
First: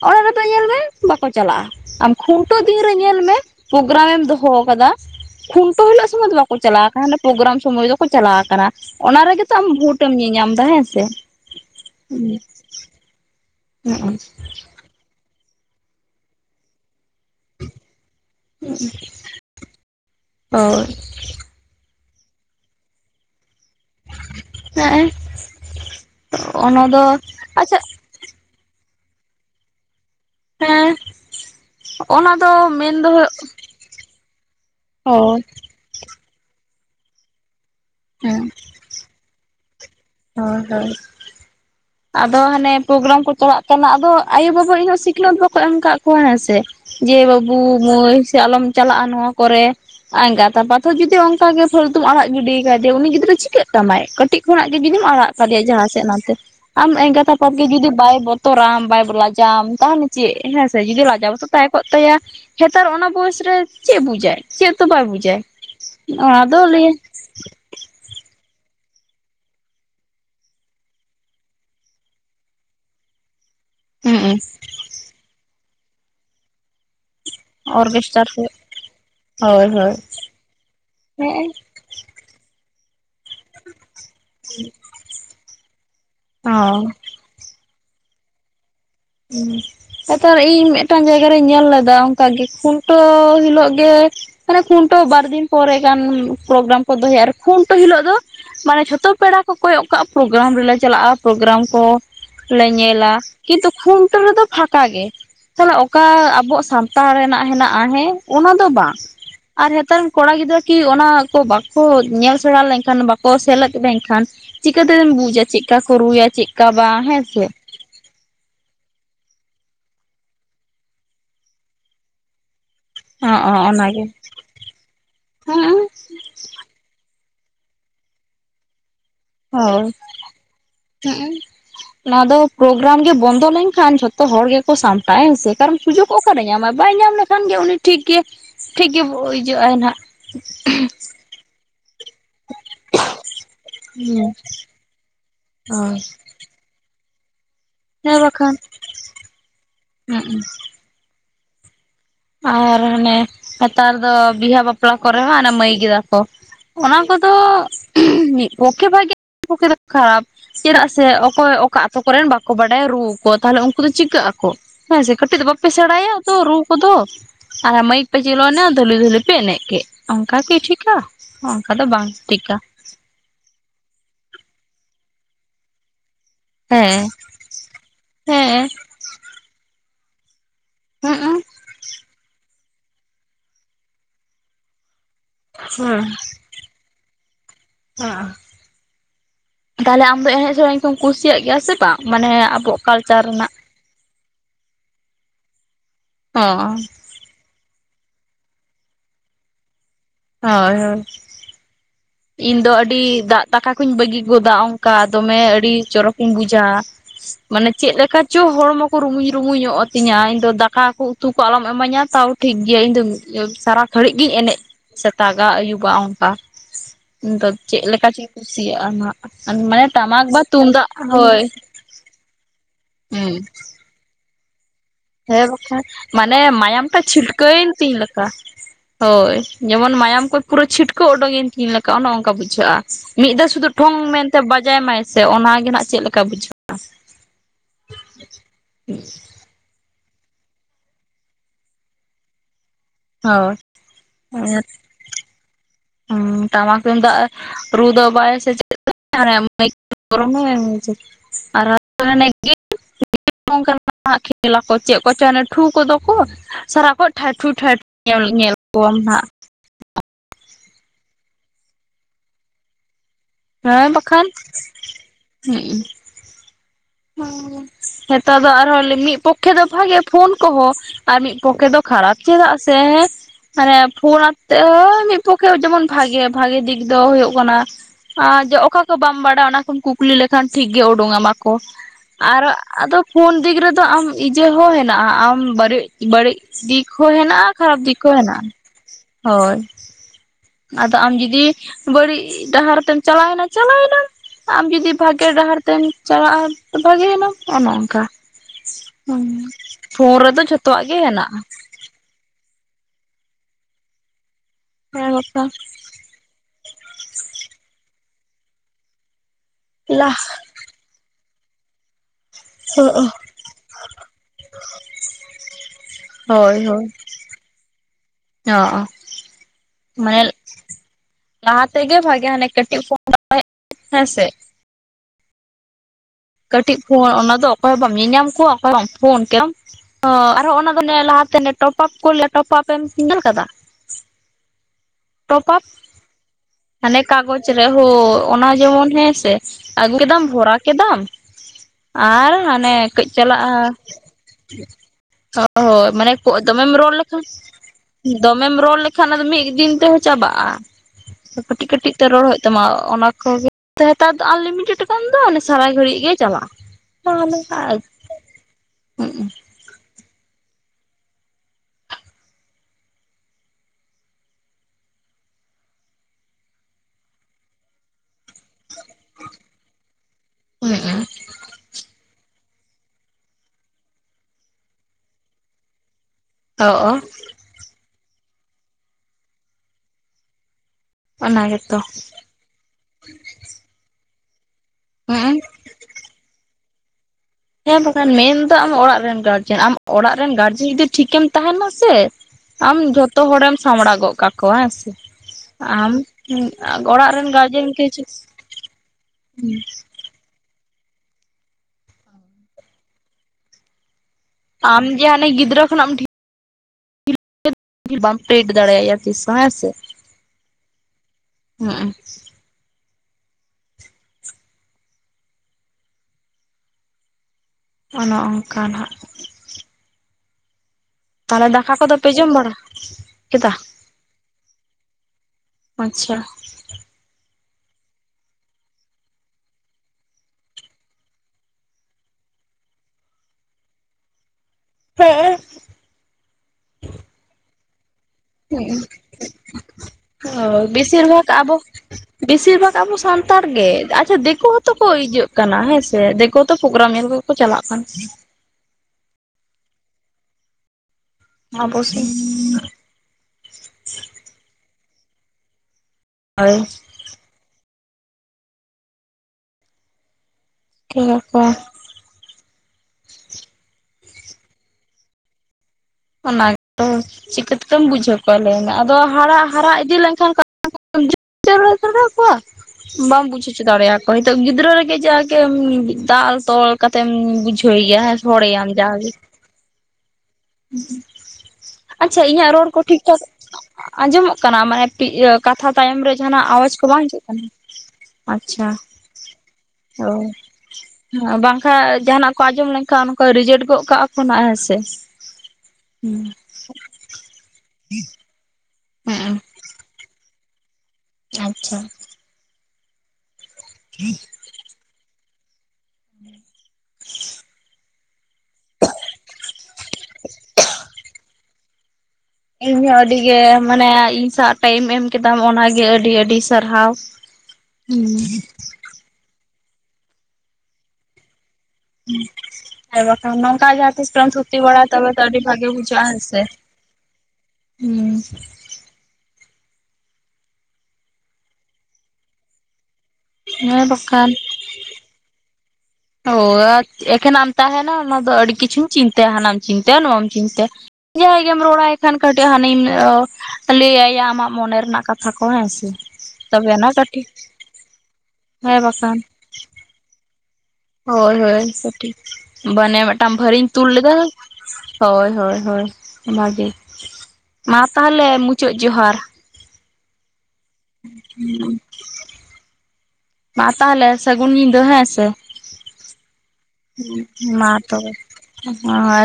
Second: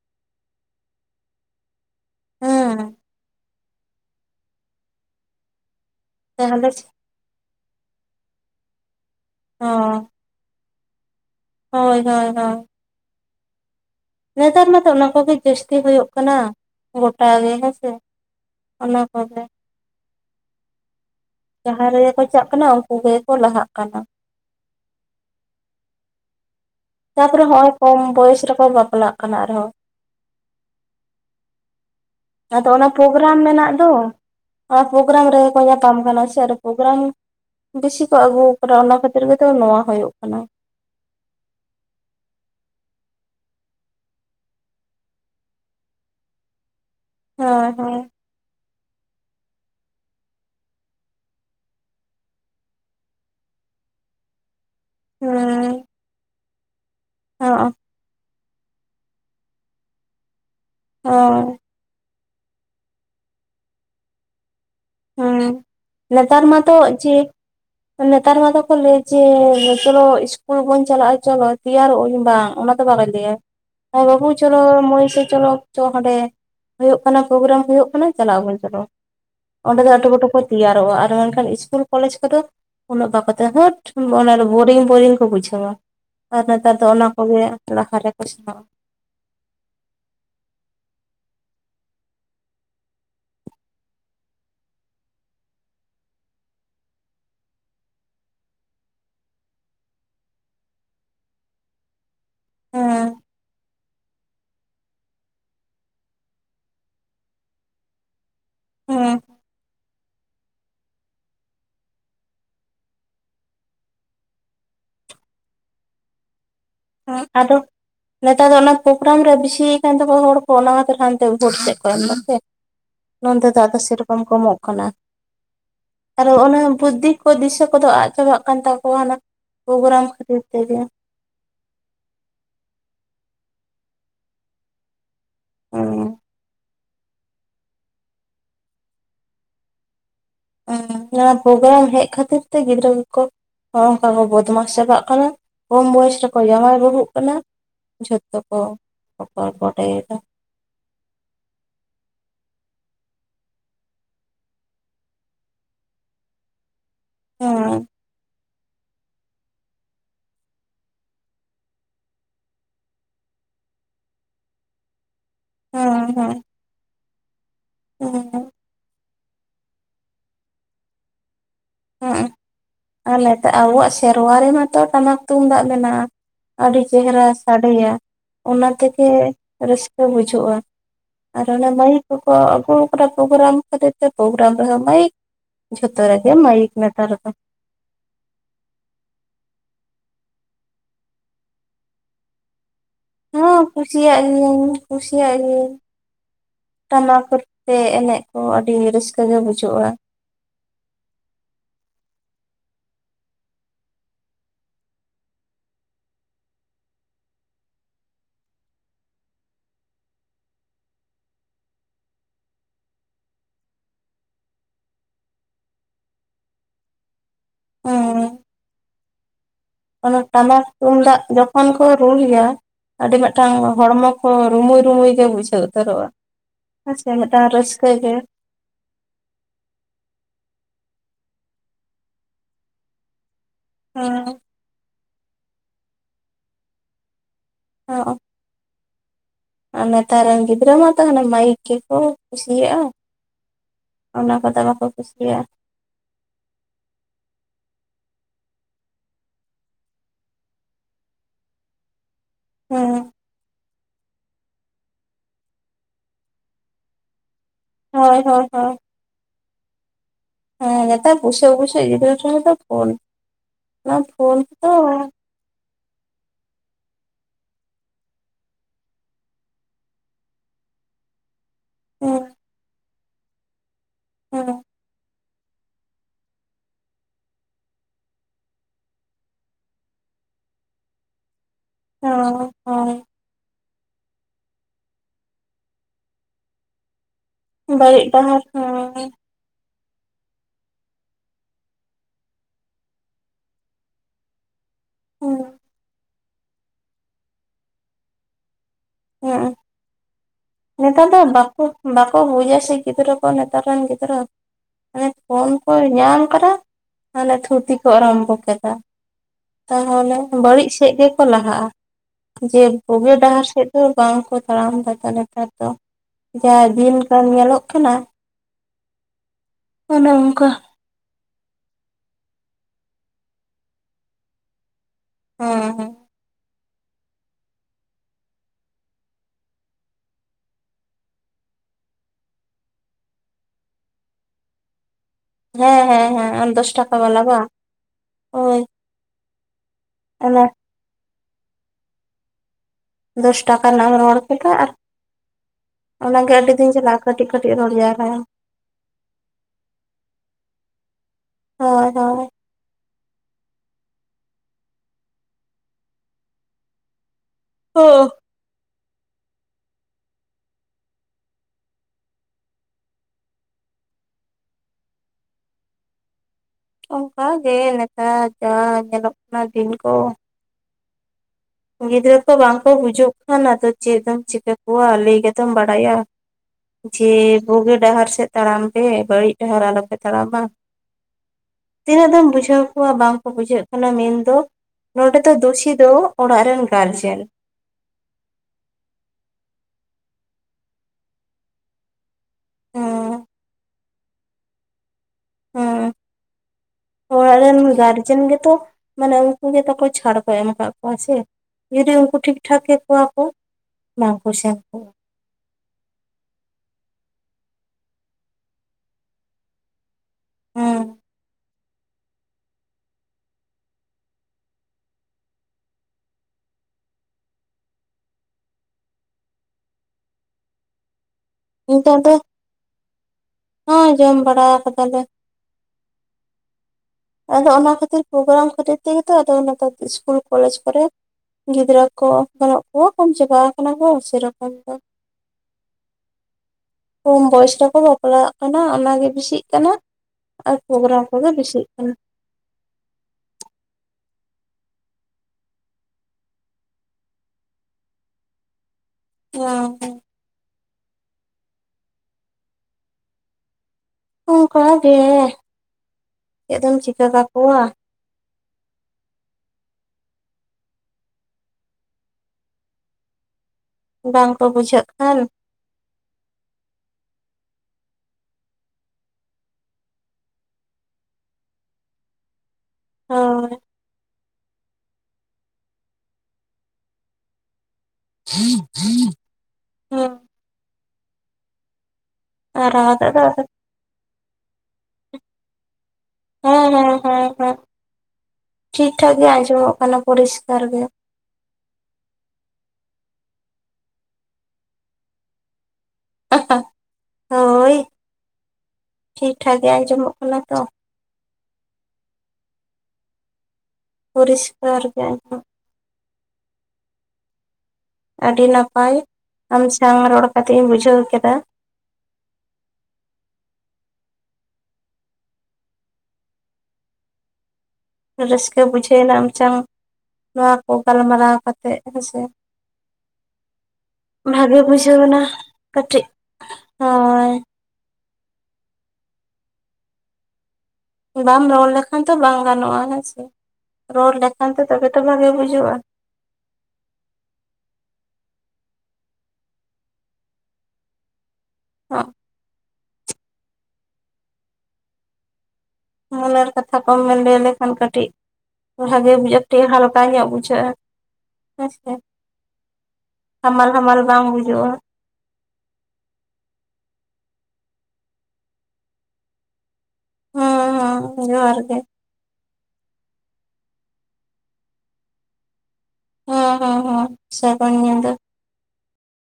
ᱚᱱᱟ ᱨᱮᱫᱚ ᱧᱮᱞ ᱢᱮ ᱵᱟᱠᱚ ᱪᱟᱞᱟᱜᱼᱟ ᱟᱢ ᱠᱷᱩᱱᱴᱟᱹᱣ ᱫᱤᱱ ᱨᱮ ᱦᱮᱸ ᱧᱮᱞ ᱢᱮ ᱯᱨᱳᱜᱨᱟᱢ ᱮᱢ ᱫᱚᱦᱚ ᱠᱟᱫᱟ ᱠᱷᱩᱱᱴᱟᱹᱣ ᱦᱤᱞᱳᱜ ᱥᱩᱢᱚᱭ ᱫᱚ ᱵᱟᱠᱚ ᱛᱟᱦᱚᱞᱮ ᱪᱟᱞᱟᱜᱼᱟ ᱯᱨᱳᱜᱨᱟᱢ ᱥᱩᱢᱚᱭ ᱫᱚᱠᱚ ᱪᱟᱞᱟᱣ ᱠᱟᱱᱟ ᱚᱱᱟ ᱨᱮᱜᱮ ᱛᱟᱢ ᱵᱷᱩᱴ ᱦᱚᱸ ᱮᱢ ᱧᱤᱧᱟᱢ ᱫᱟ ᱦᱮᱸ ᱥᱮ ᱦᱳᱭ ᱦᱳᱭ ᱦᱳᱭ ᱱᱮᱛᱟᱨ ᱢᱟᱛᱚ ᱚᱱᱟ ᱠᱚᱜᱮ ᱡᱟᱹᱥᱛᱤ ᱦᱳᱭᱳᱜ ᱠᱟᱱᱟ ᱜᱚᱴᱟ ᱜᱮ ᱦᱮᱸᱥᱮ ᱚᱱᱟ ᱠᱚᱜᱮ ᱦᱳᱭ ᱡᱟᱦᱟᱸ ᱨᱮᱜᱮ ᱠᱚ ᱪᱟᱜ ᱠᱟᱱᱟ ᱳᱱᱠᱩ ᱜᱮᱠᱚ ᱞᱟᱦᱟᱜ ᱠᱟᱱᱟ ᱦᱮᱸ ᱚᱱᱟ ᱫᱚ ᱛᱟᱯᱚᱨᱮ ᱦᱚᱜᱼᱚᱭ ᱟᱪᱪᱷᱟ ᱠᱚᱢ ᱵᱚᱭᱮᱥ ᱨᱮᱠᱚ ᱵᱟᱯᱞᱟᱜ ᱠᱟᱱᱟ ᱟᱨᱦᱚᱸ ᱦᱮᱸ ᱚᱱᱟ ᱫᱚ ᱟᱫᱚ ᱚᱱᱟ ᱢᱮᱱ ᱫᱚ ᱯᱨᱳᱜᱨᱟᱢ ᱢᱮᱱᱟᱜ ᱫᱚ᱾ ᱚᱱᱟ ᱯᱨᱳᱜᱨᱟᱢ ᱦᱳᱭ ᱨᱮ ᱠᱚ ᱧᱟᱯᱟᱢ ᱠᱟᱱᱟ ᱥᱮ ᱟᱨ ᱯᱨᱳᱜᱨᱟᱢ ᱵᱤᱥᱤ ᱠᱚ ᱦᱮᱸ ᱟᱹᱜᱩ ᱠᱟᱫᱟ ᱚᱱᱟ ᱠᱷᱟ ᱛᱤᱨ ᱜᱮᱛᱚ ᱱᱚᱣᱟ ᱦᱳᱭᱳᱜ ᱦᱳᱭ ᱦᱮᱸ ᱟᱫᱚ ᱦᱟᱱᱮ ᱯᱨᱳᱜᱨᱟᱢ ᱠᱚ ᱪᱟᱞᱟᱜ ᱠᱟᱱᱟ ᱟᱫᱚ ᱟᱭᱳ ᱵᱟᱵᱟ ᱤᱱᱟᱹᱜ ᱥᱤᱠᱷᱱᱟᱹᱛ ᱵᱟᱠᱚ ᱮᱢ ᱠᱟᱜ ᱠᱚᱣᱟ ᱦᱮᱸᱥᱮ ᱡᱮ ᱵᱟᱹᱵᱩ ᱦᱳᱭ ᱦᱳᱭ ᱢᱟᱹᱭ ᱥᱮ ᱟᱞᱚᱢ ᱪᱟᱞᱟᱜᱼᱟ ᱱᱚᱣᱟ ᱠᱚᱨᱮ ᱮᱸᱜᱟᱛ ᱟᱯᱟᱛ ᱦᱚᱸ ᱡᱩᱫᱤ ᱚᱝᱠᱟ ᱜᱮ ᱯᱷᱟᱹᱞᱛᱩᱢ ᱟᱲᱟᱜ ᱜᱤᱰᱤ ᱠᱟᱭᱫᱮᱭᱟ ᱩᱱᱤ ᱜᱤᱫᱽᱨᱟᱹ ᱪᱤᱠᱟᱹᱜ ᱛᱟᱢᱟᱭ ᱠᱟᱹᱴᱤᱡ ᱠᱷᱚᱱᱟᱜ ᱜᱮ ᱡᱩᱫᱤᱢ ᱟᱲᱟᱜ ᱠᱟᱫᱮᱭᱟ ᱦᱮᱸ ᱡᱟᱦᱟᱸ ᱥᱮᱫ ᱱᱚᱛᱮ ᱟᱢ ᱮᱸᱜᱟᱛ ᱟᱯᱟᱛ ᱦᱚᱸ ᱜᱮ ᱡᱩᱫᱤ ᱵᱟᱭ ᱵᱚ ᱛᱚᱨᱟᱢ ᱵᱟᱭ ᱞᱟᱡᱟ ᱟᱢ ᱛᱟᱦᱞᱮ ᱪᱮᱫ ᱦᱮᱸᱥᱮ ᱡᱩᱫᱤ ᱞᱟᱡᱟ ᱦᱳᱭ ᱵᱟᱛᱚᱨ ᱛᱟᱸᱦᱮ ᱠᱚᱜ ᱛᱟᱭᱟ ᱦᱮᱸᱛᱟᱨ ᱚᱱᱟ ᱵᱚᱭᱮᱥ ᱨᱮ ᱪᱮᱜᱼᱮ ᱵᱩᱡᱟᱭ ᱪᱮᱫ ᱛᱚ ᱵᱟᱭ ᱵᱩᱡᱟᱭ, ᱦᱮᱸ ᱱᱮᱛᱟᱨ ᱟᱫᱚ ᱢᱟᱛᱚ ᱞᱟᱹᱭᱟᱭ ᱡᱮ ᱱᱮᱛᱟᱨ ᱢᱟ ᱫᱚᱠᱚ ᱞᱮᱭ ᱡᱮ ᱪᱚᱞᱚ ᱤᱥᱠᱩᱞ ᱵᱚᱱ ᱪᱟᱞᱟᱜᱼᱟ ᱪᱚᱞᱚ ᱛᱮᱭᱟᱨᱚᱜ ᱟᱹᱧ ᱵᱟᱝ ᱚᱱᱟ ᱫᱚ ᱵᱟᱭ ᱞᱟᱹᱭᱟᱭ ᱟᱨ ᱵᱟᱹᱵᱩ ᱦᱩᱸ ᱪᱚᱞᱚ ᱢᱟᱹᱭ ᱥᱮ ᱪᱚᱞᱚ ᱪᱚ ᱦᱟᱸᱰᱮ ᱦᱳᱭᱳᱜ ᱠᱟᱱᱟ ᱯᱨᱳᱜᱨᱟᱢ ᱦᱳᱭᱳᱜ ᱠᱟᱱᱟ ᱚᱨᱜᱮᱥᱴᱟᱨ ᱪᱟᱞᱟᱜ ᱠᱚ ᱴ-ᱟ ᱵᱚᱱ ᱪᱚᱞᱚ᱾ ᱚᱸᱰᱮ ᱫᱚ ᱟᱹᱴᱩ ᱯᱟᱹᱴᱩ ᱠᱚ ᱛᱤᱭᱟᱨᱚᱜᱼᱟ ᱟᱨ ᱢᱮᱱᱠᱷᱟᱱ ᱦᱮᱸ ᱤᱥᱠᱩᱞ ᱠᱚᱞᱮᱡᱽ ᱠᱚᱫᱚ ᱩᱱᱟᱹᱜ ᱵᱟᱠᱚ ᱛᱚ, ᱦᱟᱹᱴ ᱚᱱᱟ ᱫᱚ ᱵᱳᱨᱤᱝ ᱵᱳᱨᱤᱝ ᱠᱚ ᱵᱩᱡᱷᱟᱹᱣᱟ ᱟᱨ ᱱᱮᱛᱟᱨ ᱚ ᱫᱚ ᱚᱱᱟ ᱠᱚ ᱞᱟᱹᱭᱟ ᱞᱟᱦᱟᱨᱮ ᱯᱨᱚᱥᱱᱚ ᱦᱩᱸ ᱱᱮᱛᱟᱨ ᱤᱧ ᱢᱮᱫᱴᱟᱝ ᱡᱟᱭᱜᱟᱨᱤᱧ ᱧᱮᱞ ᱞᱮᱫᱟ ᱚᱝᱠᱟᱜᱮ ᱠᱷᱩᱱᱴᱟᱹᱣ ᱦᱤᱞᱳᱜ ᱜᱮ ᱢᱟᱱᱮ ᱠᱷᱩᱱᱴᱟᱹᱣ ᱵᱟᱨᱫᱤᱱ ᱯᱚᱨᱮᱜᱟᱱ ᱯᱨᱳᱜᱨᱟᱢ ᱠᱚ ᱫᱚᱦᱚᱭᱟ ᱟᱨ ᱠᱷᱩᱱᱴᱟᱹᱣ ᱦᱤᱞᱳᱜ ᱫᱚ ᱢᱟᱱᱮ ᱡᱷᱚᱛᱚ ᱯᱮᱲᱟ ᱠᱚ ᱠᱚᱭᱚᱜ ᱠᱟᱜ-ᱟ, ᱯᱨᱚᱜᱨᱟᱢ ᱨᱮᱞᱮ ᱪᱟᱞᱟᱜᱼᱟ ᱯᱨᱚᱜᱨᱟᱢ ᱠᱚ᱾ ᱞᱮ ᱦᱮᱸ ᱧᱮᱞᱟ ᱠᱤᱱᱛᱩ ᱠᱷᱩᱱᱴᱟᱹᱣ ᱨᱮᱫᱚ ᱯᱷᱟᱸᱠᱟ ᱜᱮ ᱛᱟᱦᱞᱮ ᱚᱠᱟ ᱟᱵᱚ ᱥᱟᱱᱛᱟᱲ ᱨᱮᱱᱟᱜ ᱦᱮᱱᱟᱜᱼᱟ ᱦᱮᱸ ᱚᱱᱟ ᱫᱚ ᱵᱟ ᱦᱮᱸ ᱟᱨ ᱦᱮᱛᱟᱨ ᱨᱮᱱ ᱠᱚᱲᱟ ᱜᱤᱫᱽᱨᱟᱹ᱾ ᱠᱤ ᱚᱱᱟ ᱠᱚ ᱵᱟᱠᱚ ᱧᱮᱞ ᱥᱮᱬᱟ ᱞᱮᱱᱠᱷᱟᱱ ᱵᱟᱠᱚ ᱥᱮᱞᱮᱫ ᱞᱮᱱᱠᱷᱟᱱ᱾ ᱪᱤᱠᱟᱹ ᱛᱮᱵᱮᱱ ᱵᱩᱡᱟ ᱪᱮᱫᱠᱟ ᱠᱚ ᱨᱩᱭᱟ ᱪᱮᱫ? ᱦᱮᱸ ᱟᱫᱚ ᱱᱮᱛᱟᱨ ᱫᱚ ᱚᱱᱟ ᱯᱨᱳᱜᱨᱟᱢ ᱨᱮ ᱵᱤᱥᱤᱭ ᱠᱟᱱ ᱛᱮ ᱠᱚ ᱦᱚᱲ ᱠᱚ ᱚᱱᱟ ᱠᱷᱟᱹᱛᱤᱨ ᱦᱟᱱᱛᱮ ᱵᱷᱚᱴ ᱥᱮᱫ ᱠᱚ ᱮᱢ ᱫᱟ ᱥᱮ᱾ [INAUDIBLE] ᱱᱚᱸᱛᱮ ᱫᱚ ᱟᱫᱚ ᱥᱮ ᱚᱱᱟᱜᱮ ᱨᱚᱠᱚᱢ ᱠᱚ ᱮᱢᱚᱜ ᱠᱟᱱᱟ᱾ ᱦᱮᱸ ᱟᱨᱚ ᱚᱱᱟ ᱵᱩᱫᱽᱫᱷᱤ ᱠᱚ ᱫᱤᱥᱟᱹ ᱠᱚᱫᱚ ᱟᱫ ᱪᱟᱵᱟᱜ ᱠᱟᱱ ᱛᱟᱠᱚᱣᱟ ᱚᱱᱟ ᱯᱨᱚᱜᱨᱟᱢ ᱠᱷᱟᱹᱛᱤᱨ ᱛᱮ ᱜᱮ᱾ ᱦᱩᱸᱜ ᱩᱸ ᱚᱱᱟ ᱫᱚ ᱯᱨᱳᱜᱨᱟᱢ ᱜᱮ ᱵᱚᱱᱫᱚ ᱞᱮᱱᱠᱷᱟᱱ ᱡᱷᱚ ᱛᱚ ᱦᱚᱲ ᱜᱮᱠᱚ ᱥᱟᱢᱴᱟᱜ-ᱟ ᱦᱮᱸ ᱥᱮ, ᱠᱟᱨᱚᱱ ᱯᱩᱡᱟᱹ ᱠᱚ ᱦᱩᱸ ᱚᱠᱟᱨᱮ ᱧᱟᱢᱟ ᱵᱟᱭ ᱧᱟᱢ ᱞᱮᱠᱷᱟᱱ ᱜᱮ ᱩᱱᱤ ᱴᱷᱤᱠ ᱜᱮ, ᱴᱷᱤᱠ ᱜᱮ ᱵᱩ ᱤᱭᱟᱹᱜ-ᱟᱭ ᱱᱟᱜ᱾ ᱱᱚᱣᱟ ᱯᱨᱳᱜᱨᱟᱢ ᱦᱮᱡ ᱠᱷᱟᱹᱛᱤᱨ ᱛᱮ ᱜᱤᱫᱽᱨᱟᱹ ᱠᱚ ᱠᱚ ᱱᱚᱜ-ᱚᱭ ᱱᱚᱝᱠᱟ ᱠᱚ ᱦᱩᱸ ᱵᱚᱫᱢᱟᱥ ᱪᱟᱵᱟᱜ ᱠᱟᱱᱟ, ᱠᱚᱢ ᱦᱳᱭ ᱵᱚᱭᱚᱥ ᱨᱮᱠᱚ ᱡᱟᱶᱟᱭ ᱵᱟᱹᱦᱩᱜ ᱠᱟᱱᱟ᱾ ᱦᱮᱸ ᱡᱷᱚᱛᱚ ᱵᱟᱠᱷᱟᱱ ᱠᱚ ᱵᱚᱠᱚᱞ ᱵᱚᱰᱮᱭᱮᱫᱟ᱾ ᱦᱩᱸ ᱟᱨ ᱦᱟᱱᱮ ᱱᱮᱛᱟᱨ ᱫᱚ ᱵᱤᱦᱟ ᱵᱟᱯᱞᱟ ᱠᱚᱨᱮ ᱦᱚᱸ ᱦᱟᱱᱮ ᱢᱟᱹᱭᱤᱠ ᱫᱟ ᱠᱚ᱾ ᱚᱱᱟ ᱠᱚᱫᱚ ᱦᱮᱸ ᱢᱤᱫ ᱯᱚᱠᱠᱷᱮ ᱵᱷᱟᱜᱮ ᱢᱤᱫ ᱯᱚᱠᱠᱷᱮ ᱫᱚ ᱠᱷᱟᱨᱟᱯ᱾ ᱪᱮᱫᱟᱜ ᱥᱮ ᱚᱠᱚᱭ ᱚᱠᱟ ᱟᱛᱳ ᱠᱚᱨᱮᱱ ᱵᱟᱠᱚ ᱵᱟᱰᱟᱭᱟ ᱨᱩ ᱠᱚ ᱛᱟᱦᱞᱮ ᱩᱱᱠᱩ ᱫᱚ ᱪᱤᱠᱟᱹᱜ-ᱟ ᱠᱚ᱾ ᱦᱮᱸ ᱥᱮ ᱠᱟᱹᱴᱤᱡ ᱫᱚ ᱵᱟᱯᱮ ᱦᱮᱸ ᱥᱮᱬᱟᱭᱟ ᱦᱮᱸ ᱟᱫᱚ ᱨᱩ ᱠᱚᱫᱚ ᱟᱨ ᱢᱟᱹᱭᱤᱠ ᱯᱮ ᱦᱮᱸ ᱪᱤᱞᱚᱱᱟ ᱫᱷᱟᱹᱞᱩᱭ ᱫᱷᱟᱹᱞᱩᱭ ᱯᱮ ᱮᱱᱮᱡ ᱠᱮᱫ ᱚᱱᱠᱟ ᱠᱤ ᱴᱷᱤᱠᱟ ᱚᱱᱠᱟ ᱫᱚ ᱵᱟᱝ ᱦᱮᱸ ᱴᱷᱤᱠᱟ᱾ ᱟᱨ ᱱᱚᱛᱮ ᱟᱵᱚᱣᱟᱜ ᱥᱮᱨᱣᱟ ᱨᱮᱢᱟ ᱛᱚ ᱴᱟᱢᱟᱠ ᱛᱩᱢᱫᱟᱜ ᱵᱮᱱᱟᱜ-ᱟ, ᱟᱹᱰᱤ ᱦᱮᱸ ᱪᱮᱦᱨᱟ᱾ ᱥᱟᱰᱮᱭᱟ ᱦᱮᱸ ᱚᱱᱟ ᱛᱮᱜᱮ ᱨᱟᱹᱥᱠᱟᱹ ᱵᱩᱡᱷᱩᱜᱼᱟ᱾ ᱦᱩᱸᱜ-ᱩᱸ ᱟᱨ ᱚᱱᱟ ᱢᱟᱹᱭᱤᱠ ᱠᱚ ᱠᱚ ᱟᱹᱜᱩᱣ ᱠᱟᱫᱟ ᱯᱨᱳᱜᱨᱟᱢ ᱠᱷᱟᱹᱛᱤᱨ ᱛᱮ ᱯᱨᱳᱜᱨᱟᱢ ᱨᱮᱦᱚᱸ ᱢᱟᱹᱭᱤᱠ᱾ ᱡᱷᱚᱛᱚ ᱨᱮ ᱜᱮ ᱢᱟᱹᱭᱤᱠ ᱱᱮᱛᱟᱨ ᱫᱚ᱾ ᱦᱩᱸᱜ-ᱩᱸ ᱛᱟᱦᱞᱮ ᱟᱢ ᱫᱚ ᱮᱱᱮᱡ ᱥᱮᱨᱮᱧ ᱠᱚᱢ ᱠᱩᱥᱤᱭᱟᱜ ᱜᱮᱭᱟ ᱥᱮ ᱵᱟᱝ ᱢᱟᱱᱮ ᱟᱵᱚᱣᱟᱜ ᱠᱟᱞᱪᱟᱨ ᱨᱮᱱᱟᱜ᱾ ᱦᱚᱸ ᱠᱩᱥᱤᱭᱟᱜ ᱜᱤᱭᱟᱹᱧ ᱠᱩᱥᱤᱭᱟᱜ ᱜᱤᱭᱟᱹᱧ᱾ ᱚ ᱴᱟᱢᱟᱠ ᱠᱚᱛᱮ ᱮᱱᱮᱡ ᱠᱚ ᱟᱹᱰᱤ ᱨᱟᱹᱥᱠᱟᱹ ᱜᱮ ᱵᱩᱡᱚᱜᱼᱟ᱾ ᱦᱳᱭ ᱦᱳᱭ ᱤᱧ ᱫᱚ ᱟᱹᱰᱤ ᱫᱟᱜ ᱫᱟᱠᱟ ᱠᱩᱧ ᱵᱟᱹᱜᱤ ᱜᱚᱫᱟ ᱚᱱᱠᱟ ᱫᱚᱢᱮ ᱟᱹᱰᱤ ᱪᱚᱨᱚᱜ ᱤᱧ ᱵᱩᱡᱟ᱾ ᱢᱟᱱᱮ ᱪᱮᱫ ᱞᱮᱠᱟ ᱪᱚ ᱦᱚᱲᱢᱚ ᱠᱚ ᱨᱩᱢᱩᱭ ᱨᱩᱢᱩ ᱚᱜ ᱛᱤᱧᱟᱹ ᱤᱧ ᱫᱚ ᱫᱟᱠᱟ ᱠᱚ ᱩᱛ ᱩᱛᱩ ᱠᱚ ᱟᱞᱚᱢ ᱤᱢᱟᱹᱧᱟᱹ ᱛᱟᱣ ᱴᱷᱤᱠ ᱜᱮᱭᱟ ᱤᱧ ᱫᱚ ᱤᱭᱟᱹ ᱥᱟᱨᱟ ᱜᱷᱟᱹᱲᱤᱡ ᱜᱮᱧ ᱮᱱᱮᱡᱽ ᱥᱮᱛᱟᱜᱟᱜ, ᱟᱹᱭᱩᱵᱟ ᱟᱜ ᱚᱝᱠᱟ᱾ ᱤᱧᱫᱚ ᱪᱮᱫ ᱞᱮᱠᱟ ᱦᱮᱸ ᱪᱚᱧ ᱠᱩᱥᱤᱭᱟᱜᱼᱟ, ᱦᱟᱸᱜ ᱢᱟᱱᱮ ᱚᱱᱟ ᱴᱟᱢᱟᱠ ᱛᱩᱢᱫᱟᱜ ᱡᱚᱠᱷᱚᱱ ᱠᱚ ᱨᱩᱭᱟ ᱟᱹᱰᱤ ᱢᱤᱫ ᱦᱩᱸ ᱴᱟᱝ ᱦᱚᱲᱢᱚ ᱦᱚᱸ ᱨᱩᱢᱩᱭ ᱨᱩᱢᱩᱭ ᱜᱮ ᱦᱮᱸ ᱵᱩᱡᱷᱟᱹᱣ ᱵᱟᱠᱷᱟᱱ ᱩᱛᱟᱹᱨᱚᱜᱼᱟ ᱢᱟᱱᱮ ᱢᱟᱭᱟᱢ ᱛᱮ ᱦᱮᱸᱥᱮ ᱢᱤᱫᱴᱟᱝ ᱪᱷᱤᱞᱠᱟᱹᱣᱮᱱ ᱨᱟᱹᱥᱠᱟᱹ ᱛᱤᱧ ᱜᱮ ᱞᱮᱠᱟ᱾ ᱦᱚᱭ ᱡᱮᱢᱚᱱ ᱢᱟᱭᱟᱢ ᱠᱚ ᱯᱩᱨᱟᱹ ᱪᱷᱤᱴᱠᱟᱹ ᱩᱰᱚᱜ ᱤᱧ ᱛᱤᱧ ᱞᱮᱠᱟ ᱚᱱᱮ ᱚᱱᱠᱟ ᱵᱩᱡᱷᱟᱹᱜᱼᱟ᱾ᱢᱤᱫ ᱫᱷᱟᱣ ᱥᱩᱫᱩ ᱴᱷᱩᱝ ᱢᱮᱱ ᱛᱮ ᱦᱮᱸ ᱵᱟᱡᱟᱭ ᱢᱟᱭ ᱥᱮ ᱚᱱᱟ ᱜᱮ ᱦᱟᱸᱜ ᱪᱮᱫ ᱞᱮᱠᱟ ᱵᱩᱡᱷᱟᱹᱜᱼᱟ᱾ ᱦᱚᱜ-ᱚ᱾ [UNINTELLIGIBLE] ᱟᱨ ᱱᱮᱛᱟᱨ ᱨᱮᱱ ᱜᱤᱫᱽᱨᱟᱹ ᱢᱟᱛᱚ ᱢᱟᱹᱭᱤᱠ ᱜᱮᱠᱚ ᱠᱩᱥᱤᱭᱟᱜᱼᱟ᱾ ᱦᱳᱭ ᱚᱱᱟ ᱠᱚᱫᱟ ᱠᱚᱠᱚ ᱠᱩᱥᱤᱭᱟᱜᱼᱟ᱾ ᱦᱩᱸ ᱴᱟᱢᱟᱠ ᱛᱩᱢᱫᱟᱜ ᱮᱜ ᱨᱩ ᱫᱚ ᱵᱟᱭ ᱟᱥᱮ ᱪᱮᱫ᱾ [UNINTELLIGIBLE] ᱟᱨ ᱦᱟᱱᱮ ᱢᱟᱹᱭᱤᱠ ᱠᱚ ᱠᱚᱨᱚᱱ ᱢᱮ [UNINTELLIGIBLE] ᱟᱨ᱾ ᱦᱟᱱᱮ ᱦᱮᱸ [UNINTELLIGIBLE] ᱱᱚᱝᱠᱟ ᱞᱮᱠᱟ ᱱᱟ᱾ ᱱᱟ ᱠᱷᱮᱞ ᱟᱠᱚ ᱪᱮᱫ ᱠᱚ ᱪᱚ ᱦᱟᱱᱮ ᱴᱷᱩ ᱠᱚᱫᱚ ᱠᱚ ᱥᱟᱨᱟᱠᱷᱚᱡ ᱴᱷᱟᱭ ᱴᱷᱩᱭ ᱴᱷᱟᱭ ᱴᱷᱩᱭ ᱦᱳᱭ ᱦᱳᱭ ᱦᱳᱭ ᱦᱮᱸ ᱱᱮᱛᱟᱨ ᱵᱩᱥᱟᱹᱜ ᱵᱩᱥᱟᱹᱜ ᱜᱤᱫᱽᱨᱟᱹ ᱴᱷᱮᱱ ᱦᱚ ᱯᱷᱳᱱ ᱚᱱᱟ ᱯᱷᱳᱱ ᱛᱚ ᱦᱩᱜ ᱩᱸ ᱦᱮᱸᱛᱚ ᱟᱫᱚ ᱟᱨᱦᱚᱸ ᱢᱤᱫ ᱯᱚᱠᱠᱷᱮ ᱫᱚ ᱵᱷᱟᱜᱮ ᱯᱷᱳᱱ ᱠᱚᱦᱚᱸ ᱟᱨ ᱢᱤᱜ ᱯᱚᱠᱷᱮ ᱫᱚ ᱠᱷᱟᱨᱟᱯ ᱪᱮᱫᱟᱜ ᱥᱮ ᱢᱟᱱᱮ ᱯᱷᱳᱱ ᱦᱮᱸ ᱟᱛᱮ ᱦᱚᱸ ᱢᱤ ᱢᱤᱯᱚᱠᱠᱷᱮ ᱡᱮᱢᱚᱱ ᱵᱷᱟᱜᱮ ᱵᱷᱟᱜᱮ ᱫᱤᱠ ᱫᱚ ᱦᱩᱭᱩᱜ ᱠᱟᱱᱟ ᱟᱨ ᱡᱮ ᱚᱠᱟ ᱠᱚ ᱵᱟᱢ ᱵᱟᱲᱟᱭ ᱚᱱᱟ ᱠᱚᱢ ᱠᱩᱠᱞᱤ ᱞᱮᱠᱷᱟᱱ ᱴᱷᱤᱠ ᱜᱮ ᱩᱰᱩᱝ ᱟᱢᱟ ᱠᱚ ᱟᱨ ᱦᱮᱸ ᱟᱫᱚ ᱯᱷᱳᱱ ᱫᱤᱠ ᱨᱮᱫᱚ ᱟᱢ ᱤᱡᱟᱹ ᱦᱚᱸ ᱦᱮᱱᱟᱜᱼᱟ ᱟᱢ ᱵᱟᱲᱤ ᱵᱟᱲᱤᱜ ᱫᱤᱠ ᱦᱚᱸ ᱦᱮᱱᱟᱜᱼᱟ ᱦᱮᱸ ᱠᱷᱟᱨᱟᱯ ᱫᱤᱠ ᱵᱟᱹᱲᱤᱡ ᱠᱚ ᱰᱟᱦᱟᱨ ᱦᱮᱱᱟᱜᱼᱟ ᱦᱮᱸ ᱦᱳᱭ ᱟᱫᱚ ᱟᱢ ᱡᱩᱫᱤ ᱵᱟᱹᱲᱤᱡ ᱰᱟᱦᱟᱨ ᱛᱮᱢ ᱪᱟᱞᱟᱣᱮᱱᱟ ᱪᱟᱞᱟᱣᱮᱱᱟᱢ ᱟᱢ ᱡᱩᱫᱤ ᱫᱤ ᱵᱷᱟᱜᱮ ᱦᱮᱸ ᱰᱟᱦᱟᱨ ᱛᱮᱢ ᱪᱟᱞᱟᱜᱼᱟ ᱵᱷᱟᱜᱮ ᱮᱱᱟᱢ ᱚᱱᱮ ᱚᱝᱠᱟ ᱦᱮᱸ ᱯᱷᱳᱱ ᱨᱮᱫᱚ ᱡᱷᱚ ᱱᱮᱛᱟᱨ ᱫᱚ ᱵᱟᱠᱚ ᱵᱟᱠᱚ ᱵᱩᱡᱟ ᱥᱮ ᱜᱤᱫᱽᱨᱟᱹ ᱠᱚ ᱱᱮᱛᱟᱨ ᱨᱮᱱ ᱜᱤᱫᱽᱨᱟᱹ ᱢᱟᱱᱮ ᱦᱮᱸ ᱵᱟᱯᱟ ᱯᱷᱳᱱ ᱠᱚ ᱧᱟᱢ ᱠᱟᱫᱟ ᱢᱟᱱᱮ ᱛᱷᱩᱛᱤ ᱠᱚ ᱟᱨᱟᱢᱵᱚ ᱠᱮᱫᱟ ᱛᱟᱦᱚᱞᱮ ᱞᱟᱦ ᱵᱟᱹᱲᱤᱡ ᱥᱮᱫ ᱜᱮᱠᱚ ᱞᱟᱦᱟᱜᱼᱟ ᱡᱮ ᱵᱳᱜᱤ ᱰᱟᱦᱟᱨ ᱥᱮᱫ ᱫᱚ ᱵᱟᱝᱠᱚ ᱛᱟᱲᱟᱢ ᱫᱟ ᱱᱮᱛᱟ ᱛᱟ ᱫᱚ ᱡᱟ ᱫᱤᱱ ᱠᱟᱞ ᱧᱮᱞᱚᱜ ᱠᱟᱱᱟ ᱚ ᱚ ᱚᱱᱮ ᱢᱟᱱᱮᱞ ᱚᱱᱠᱟ ᱞᱟᱦᱟ ᱛᱮᱜᱮ ᱵᱷᱟᱜᱮ ᱦᱟᱱᱮ ᱠᱟᱹᱴᱤᱡ ᱯᱷᱳᱱ ᱦᱮᱸ ᱦᱮᱸᱥᱮ ᱦᱩᱸ ᱦᱩᱸ ᱠᱟᱹᱴᱤᱡ ᱯᱷᱳᱱ ᱚᱱᱟᱫᱚ ᱚᱠᱚᱭ ᱦᱚᱸ ᱵᱟᱢ ᱧᱮ ᱧᱟᱢ ᱠᱚᱣᱟ ᱚᱠᱚᱭ ᱦᱚᱸᱵᱟᱢ ᱯᱷᱳᱱ ᱠᱚᱣᱟᱢ ᱚ ᱟᱨᱦᱚᱸ ᱚᱱᱟ ᱫᱚ ᱱᱮ ᱞᱟᱦᱟᱛᱮ ᱴᱚᱯᱟᱯ ᱠᱚ ᱞᱟᱹᱭᱟ ᱴᱚᱯᱟᱯᱮᱢ ᱧᱮᱞ ᱠᱟᱫᱟ ᱴᱚᱯᱟᱯ ᱦᱮᱸ ᱦᱮᱸ ᱦᱮᱸ ᱦᱮᱸ ᱫᱚᱥ ᱴᱟᱠᱟ ᱦᱟᱱᱮ ᱵᱟᱞᱟ ᱠᱟᱜᱚᱡᱽ ᱵᱟᱝ ᱨᱮ ᱦᱳ ᱚᱱᱟ ᱦᱳᱭ ᱡᱮᱢᱚᱱ ᱦᱮᱸᱥᱮ ᱟᱹᱜᱩ ᱠᱮᱫᱟᱢ ᱚᱱᱟ ᱵᱷᱚᱨᱟ ᱠᱮᱫᱟᱢ ᱟᱨ ᱦᱟᱱᱮ ᱠᱟᱹᱡ ᱫᱚᱥ ᱪᱟᱞᱟᱜᱼᱟ ᱴᱟᱠᱟ ᱨᱮᱱᱟᱜ ᱮᱢ ᱨᱚᱲ ᱠᱮᱫᱟ ᱟᱨ ᱦᱚ ᱦᱳᱭ ᱢᱟᱱᱮ ᱚᱱᱟᱜᱮ ᱟᱹᱰᱤ ᱫᱚᱢᱮᱢ ᱫᱤᱱ ᱨᱚᱲ ᱪᱟᱞᱟᱜᱼᱟ ᱞᱮᱠᱷᱟᱱ ᱠᱟᱹᱴᱤᱡ ᱠᱟᱹᱴᱤᱡ ᱨᱚᱲ ᱡᱟᱣᱨᱟᱭᱟᱢ ᱫᱚᱢᱮᱢ ᱨᱚᱲ ᱞᱮᱠᱷᱟᱱ ᱟᱫᱚ ᱢᱤᱜ ᱫᱤᱱ ᱛᱮᱦᱚᱸ ᱪᱟᱵᱟᱜᱼᱟ ᱠᱟᱹᱴᱤᱡ ᱦᱳᱭ ᱠᱟᱹᱴᱤᱡ ᱛᱮ ᱨᱚᱲ ᱦᱚᱭᱚᱜ ᱛᱟᱢᱟ ᱚᱱᱟ ᱠᱚᱜᱮ ᱦᱮᱛᱟᱣᱨ ᱫᱚ ᱟᱱᱞᱤᱢᱤᱴᱮᱰ ᱠᱟᱱ ᱫᱚ ᱚᱱᱮ ᱥᱟᱨᱟ ᱜᱷᱟᱹᱲᱤᱡ ᱜᱮ ᱪᱟᱞᱟᱜᱼᱟ ᱛᱟᱦᱚᱞᱮ ᱠᱟ ᱦᱳᱭ ᱦᱩᱸᱜᱩᱸ ᱚᱱᱠᱟ ᱜᱮ ᱱᱮᱛᱟᱨ ᱡᱟ ᱧᱮᱞᱚᱜ ᱠᱟᱱᱟ ᱫᱤᱱ ᱠᱚ ᱦᱩᱸᱜ ᱩᱸ ᱜᱤᱫᱽᱨᱟᱹ ᱠᱚ ᱵᱟᱝᱠᱚ ᱵᱩᱡᱷᱟᱹᱜ ᱠᱷᱟᱱ ᱟᱫᱚ ᱪᱮᱫ ᱮᱢ ᱪᱤᱠᱟᱹ ᱠᱚᱣᱟ ᱞᱟᱹᱭ ᱜᱮᱛᱚᱢ ᱵᱟᱲᱟᱭᱟ ᱟᱨ ᱚ ᱡᱮ ᱵᱩᱜᱤ ᱰᱟᱦᱟᱨ ᱥᱮᱫ ᱛᱟᱲᱟᱢ ᱯᱮ ᱵᱟᱹᱲᱤᱡ ᱰᱟᱦᱟᱨ ᱟᱞᱚᱯᱮ ᱛᱟᱲᱟᱢᱟ ᱚᱱᱟ ᱜᱮᱛᱚ ᱛᱤᱱᱟᱹᱜ ᱫᱷᱟᱢ ᱵᱩᱡᱷᱟᱹᱣ ᱠᱚᱣᱟ ᱵᱟᱝᱠᱚ ᱵᱩᱡᱷᱟᱹᱜ ᱠᱟᱱᱟ ᱢᱮᱱᱫᱚ ᱱᱚᱸᱰᱮ ᱫᱚ ᱦᱩᱸ ᱫᱩᱥᱤ ᱫᱚ ᱚᱲᱟᱜ ᱨᱮᱱ ᱜᱟᱨᱡᱮᱱ ᱦᱮᱸ ᱵᱟᱠᱷᱟᱱ ᱢᱮᱱᱫᱚ ᱟᱢ ᱚᱲᱟᱜ ᱨᱮᱱ ᱜᱟᱨᱡᱮᱱ ᱟᱢ ᱚᱲᱟᱜ ᱨᱮᱱ ᱜᱟᱨᱡᱮᱱ ᱡᱩᱫᱤ ᱴᱷᱤᱠᱮᱢ ᱛᱟᱦᱮᱱ ᱢᱟ ᱥᱮ ᱟᱢ ᱡᱷᱚᱛᱚ ᱦᱮᱸ ᱦᱚᱲᱮᱢ ᱥᱟᱢᱵᱲᱟ ᱜᱚᱜ ᱠᱟᱠᱚᱣᱟ ᱦᱮᱸ ᱥᱮ ᱦᱮᱸ ᱟᱢ ᱚᱲᱟᱜ ᱨᱮᱱ ᱜᱟᱨᱡᱮᱱ ᱠᱤᱪᱷᱩ ᱜᱮᱛᱚ ᱢᱟᱱᱮ ᱩᱱᱠᱩ ᱜᱮ ᱛᱟᱠᱚ ᱪᱷᱟᱲ ᱠᱚ ᱮᱢ ᱟᱠᱟᱜ ᱠᱚᱣᱟ ᱥᱮ ᱡᱩᱫᱤ ᱩᱱᱠᱩ ᱴᱷᱤᱠ ᱴᱷᱟᱠ ᱠᱮᱠᱚᱣᱟ ᱠᱚ ᱵᱟᱝ ᱠᱚ ᱥᱮᱱ ᱠᱚᱜᱼᱟ ᱤᱭᱟᱹ ᱦᱟᱱᱮ ᱜᱤᱫᱽᱨᱟᱹ ᱠᱷᱚᱱᱟᱢ ᱴᱷᱤ- ᱵᱟᱢ ᱯᱮᱴ ᱫᱟᱲᱮᱣᱟᱭᱟ ᱛᱤᱥᱦᱚᱸ ᱦᱮᱸ ᱥᱮ ᱦᱩᱸ ᱦᱩᱜ ᱩᱸ ᱚᱱᱮ ᱚᱱᱠᱟ ᱱᱟᱦᱟᱜ ᱛᱟᱦᱞᱮ ᱫᱟᱠᱟ ᱠᱚᱫᱚ ᱱᱤᱛᱚᱜ ᱯᱮ ᱫᱚ ᱡᱚᱢ ᱵᱟᱲᱟ ᱠᱮᱫᱟ ᱦᱚᱸ ᱡᱚᱢ ᱵᱟᱲᱟ ᱟᱠᱟᱫᱟᱞᱮ ᱟᱪᱪᱷᱟ ᱟᱫᱚ ᱚᱱᱟ ᱠᱷᱟᱹᱛᱤᱨ ᱯᱨᱳᱜᱨᱟᱢ ᱠᱚᱨᱮᱜ ᱛᱮᱜᱮ ᱛᱚ ᱟᱫᱚ ᱱᱮᱛᱟᱨ ᱫᱚ ᱤᱥᱠᱩᱞ ᱠᱚᱞᱮᱡᱽ ᱠᱚᱨᱮ ᱜᱤᱫᱽᱨᱟᱹ ᱠᱚ ᱵᱟᱹᱱᱩᱜ ᱠᱚᱣᱟ ᱠᱚᱢ ᱪᱟᱵᱟ ᱟᱠᱟᱱᱟ ᱠᱚ ᱥᱮᱨᱚᱠᱚᱢ ᱫᱚ ᱦᱮᱸ ᱠᱚᱢ ᱵᱚᱭᱚᱥ ᱨᱮᱠᱚ ᱵᱟᱯᱞᱟᱜ ᱠᱟᱱᱟ ᱚᱱᱟ ᱜᱮ ᱵᱮᱥᱤᱜ ᱠᱟᱱᱟ ᱟᱨ ᱦᱳᱭ ᱯᱨᱳᱜᱨᱟᱢ ᱵᱮᱥᱤᱨ ᱵᱷᱟᱜᱽ ᱠᱚᱜᱮ ᱟᱵᱚ ᱵᱮᱥᱤᱜ ᱠᱟᱱᱟ ᱵᱮᱥᱤᱨ ᱵᱷᱟᱜᱽ ᱟᱵᱚ ᱥᱟᱱᱛᱟᱲ ᱜᱮ ᱟᱪᱷᱟ ᱫᱤᱠᱩ ᱦᱚᱛᱚ ᱠᱚ ᱦᱤᱡᱩᱜ ᱠᱟᱱᱟ ᱦᱮᱸᱥᱮ ᱫᱤᱠᱩ ᱛᱚ ᱯᱨᱳᱜᱨᱟᱢ ᱧᱮᱞ ᱠᱚ ᱪᱟᱞᱟᱜ ᱠᱟᱱ ᱦᱚᱸ ᱟᱵᱚᱥᱤ ᱚᱝᱠᱟ ᱜᱮ ᱦᱳᱭ ᱪᱮᱫ ᱫᱚᱢ ᱪᱮᱠᱟ ᱠᱟᱠᱚᱣᱟ ᱠᱮ ᱠᱚᱣᱟ ᱵᱟᱝᱠᱚ ᱵᱩᱡᱷᱟᱹᱜ ᱠᱟᱱ ᱚᱱᱟ ᱜᱮᱛᱚ ᱪᱤᱠᱟᱹ ᱛᱮᱫᱚᱢ ᱵᱩᱡᱷᱟᱹᱣ ᱠᱚᱣᱟ ᱞᱟᱹᱭ ᱢᱮ ᱟᱫᱚ ᱦᱟᱨᱟ ᱦᱟᱨᱟ ᱤᱫᱤ ᱞᱮᱱᱠᱷᱟᱱ ᱠᱚ ᱵᱩᱡᱷᱟᱹᱣ ᱦᱚᱪᱚ ᱫᱟᱲᱮᱣ ᱠᱚᱣᱟ ᱵᱟᱢ ᱵᱩᱡᱷᱟᱹᱣ ᱦᱳᱭ ᱦᱚᱪᱚ ᱫᱟᱲᱮᱭᱟ ᱦᱚᱭᱛᱳ ᱜᱤᱫᱽᱨᱟᱹ ᱨᱮᱜᱮ ᱡᱟᱜᱮᱢ ᱫᱟᱞ ᱛᱚᱞ ᱠᱟᱛᱮᱢ ᱵᱩᱡᱷᱟᱹᱣ ᱮᱭᱟ ᱦᱚᱲᱮᱭᱟᱢ ᱡᱟᱜᱮ ᱦᱮᱸ ᱟᱪᱷᱟ ᱤᱧᱟᱜ ᱨᱚᱲ ᱟᱨ ᱠᱚ ᱨᱟᱦᱟ ᱴᱷᱤᱠ ᱴᱟᱜ ᱴᱷᱟᱠ ᱫᱚ ᱟᱸᱡᱚᱢᱚᱜ ᱠᱟᱱᱟ ᱢᱟᱱᱮ ᱴᱤ ᱤᱭᱟᱹ ᱠᱟᱛᱷᱟ ᱛᱟᱭᱚᱢ ᱨᱮ ᱡᱟᱦᱟᱱᱟᱜ ᱟᱣᱟᱡᱽ ᱦᱮᱸ ᱠᱚ ᱦᱮᱸ ᱵᱟᱝ ᱦᱤᱡᱩᱜ ᱦᱮᱸ ᱠᱟᱱᱟ ᱦᱮᱸ ᱟᱪᱪᱷᱟ ᱴᱷᱤᱠ ᱴᱷᱟᱠ ᱜᱮ ᱟᱸᱡᱚᱢᱚᱜ ᱠᱟᱱᱟ ᱚ ᱯᱚᱨᱤᱥᱠᱟᱨ ᱜᱮ ᱦᱮᱸ ᱵᱟᱝᱠᱷᱟᱡ ᱡᱟᱦᱟᱱᱟᱜ ᱠᱚ ᱟᱸᱡᱚᱢ ᱞᱮᱱᱠᱷᱟᱱ ᱱᱚᱝᱠᱟ ᱨᱮᱡᱮᱴ ᱜᱚᱫ ᱠᱟᱜᱼᱟ ᱱᱟᱜ ᱦᱮᱸᱥᱮ ᱦᱩᱸ ᱟ ᱦᱳᱭ ᱴᱷᱤᱠ ᱦᱮᱸ ᱴᱷᱟᱠ ᱜᱮ ᱟᱸᱡᱚᱢᱜ ᱠᱟᱱᱟ ᱛᱚ ᱟᱪᱪᱷᱟ ᱯᱚᱨᱤᱥᱠᱟᱨ ᱜᱮ ᱟᱸᱡᱚᱢᱜ [UNINTELLIGIBLE] ᱟᱹᱰᱤ ᱱᱟᱯᱟᱭ ᱟᱢ ᱥᱟᱶ ᱨᱚᱲ ᱠᱟᱛᱮ ᱤᱧ ᱵᱩᱡᱷᱟᱹᱣ ᱠᱮᱫᱟ ᱤᱧᱦᱚᱸ ᱟᱹᱰᱤ ᱜᱮ ᱢᱟᱱᱮ ᱤᱧ ᱥᱟᱶ ᱴᱟᱭᱤᱢ ᱮᱢ ᱠᱮᱫᱟᱢ ᱚᱱᱟᱜᱮ ᱟᱹᱰᱤ ᱟᱹᱰᱤ ᱥᱟᱨᱦᱟᱣ [UNINTELLIGIBLE] ᱨᱟᱹᱥᱠᱟᱹ ᱵᱩᱡᱷᱟᱹᱣᱮᱱᱟ ᱪᱚᱝ ᱱᱚᱣᱟ ᱠᱚ ᱜᱟᱞᱢᱟᱨᱟᱣ ᱠᱟ- ᱦᱮᱸ ᱵᱟᱠᱷᱟᱱ ᱱᱚᱝᱠᱟ ᱡᱟᱦᱟᱸ ᱛᱤᱥ ᱨᱮᱢ ᱛᱷᱩᱛᱤ ᱵᱷᱟᱜᱮ ᱵᱟᱲᱟᱟᱭ ᱛᱚᱵᱮ ᱵᱩᱡᱷᱟᱹᱣᱱᱟ ᱛᱚ ᱟᱹᱰᱤ ᱵᱷᱟᱜᱤ ᱵᱩᱡᱷᱟᱹᱜ ᱠᱟᱹᱴᱤᱡ ᱟ ᱦᱮᱸᱥᱮ ᱦᱳᱭ ᱦᱩᱸ ᱵᱟᱢ ᱨᱚᱲ ᱞᱮᱠᱷᱟᱱ ᱛᱚ ᱵᱟᱝ ᱜᱟᱱᱚᱜᱼᱟ ᱦᱮᱸᱥᱮ ᱦᱮᱸ ᱨᱚᱲ ᱵᱟᱠᱷᱟᱱ ᱞᱮᱠᱷᱟᱱ ᱛᱚ ᱛᱚᱵᱮ ᱛᱚ ᱵᱷᱟᱜᱮ ᱵᱩᱡᱷᱟᱹᱜᱼᱟ᱾ ᱦᱚ ᱮᱠᱷᱮᱱᱟᱜ ᱮᱢ ᱛᱟᱦᱮᱱᱟ ᱚᱱᱟ ᱫᱚ ᱟᱹᱰᱤ ᱠᱤᱪᱷᱩᱢ ᱪᱤᱱᱛᱟᱹᱭᱟ ᱦᱟᱱᱟᱢ ᱪᱤᱱᱛᱟᱹᱭᱟ ᱱᱚᱣᱟᱢ ᱪᱤᱱᱛᱟᱹᱭᱟ ᱡᱟᱭ ᱜᱮᱢ ᱨᱚᱲᱟᱭ ᱠᱷᱟᱱ ᱠᱟᱹᱴᱤᱡ ᱦᱟᱹᱱᱤᱢ ᱟᱹ ᱞᱟᱹᱭᱟᱭᱟ ᱟᱢᱟᱜ ᱢᱚᱱᱮ ᱨᱮᱱᱟᱜ ᱠᱟᱛᱷᱟ ᱠᱚ ᱦᱮᱸ ᱥᱮ ᱢᱚᱱᱮᱨ ᱠᱟᱛᱷᱟ ᱛᱚᱵᱮᱱᱟ ᱠᱚᱢ ᱢᱮᱱ ᱠᱟᱹᱴᱤᱡ ᱞᱟᱹᱭ ᱞᱮᱠᱷᱟᱱ ᱠᱟᱹᱴᱤᱡ ᱦᱮᱸ ᱵᱷᱟᱜᱮ ᱵᱟᱠᱷᱟᱱ ᱵᱩᱡᱷᱟᱹᱜ ᱠᱟᱹᱴᱤᱡ ᱦᱟᱞᱠᱟ ᱧᱚᱜ ᱵᱩᱡᱷᱟᱹᱜᱼᱟ᱾ ᱦᱳᱭ ᱦᱳᱭ ᱦᱮᱸᱥᱮ ᱥᱚᱴᱷᱤᱠ ᱢᱟᱱᱮ ᱢᱤᱫᱴᱟᱝ ᱵᱷᱟᱹᱨᱤᱢ ᱦᱟᱢᱟᱞ ᱛᱩᱞ ᱦᱟᱢᱟᱞ ᱞᱮᱫᱟ ᱵᱟᱝ ᱵᱩᱡᱩᱜᱼᱟ ᱦᱳᱭ ᱦᱳᱭ ᱦᱳᱭ ᱚᱱᱟᱜᱮ ᱢᱟ ᱛᱟᱦᱚᱞᱮ ᱢᱩᱪᱟᱹᱫ ᱡᱚᱦᱟᱨ ᱦᱮᱸ ᱡᱚᱦᱟᱨ ᱜᱮ ᱢᱟ ᱛᱟᱦᱚᱞᱮ ᱥᱟᱹᱜᱩᱱ ᱧᱤᱫᱟᱹ ᱦᱮᱸ ᱥᱮ ᱦᱩᱸ ᱦᱩᱸ ᱦᱩᱸ ᱢᱟ ᱥᱟᱹᱜᱩᱱ ᱧᱤᱫᱟᱹ ᱛᱚᱵᱮ ᱡᱚᱦᱟᱨ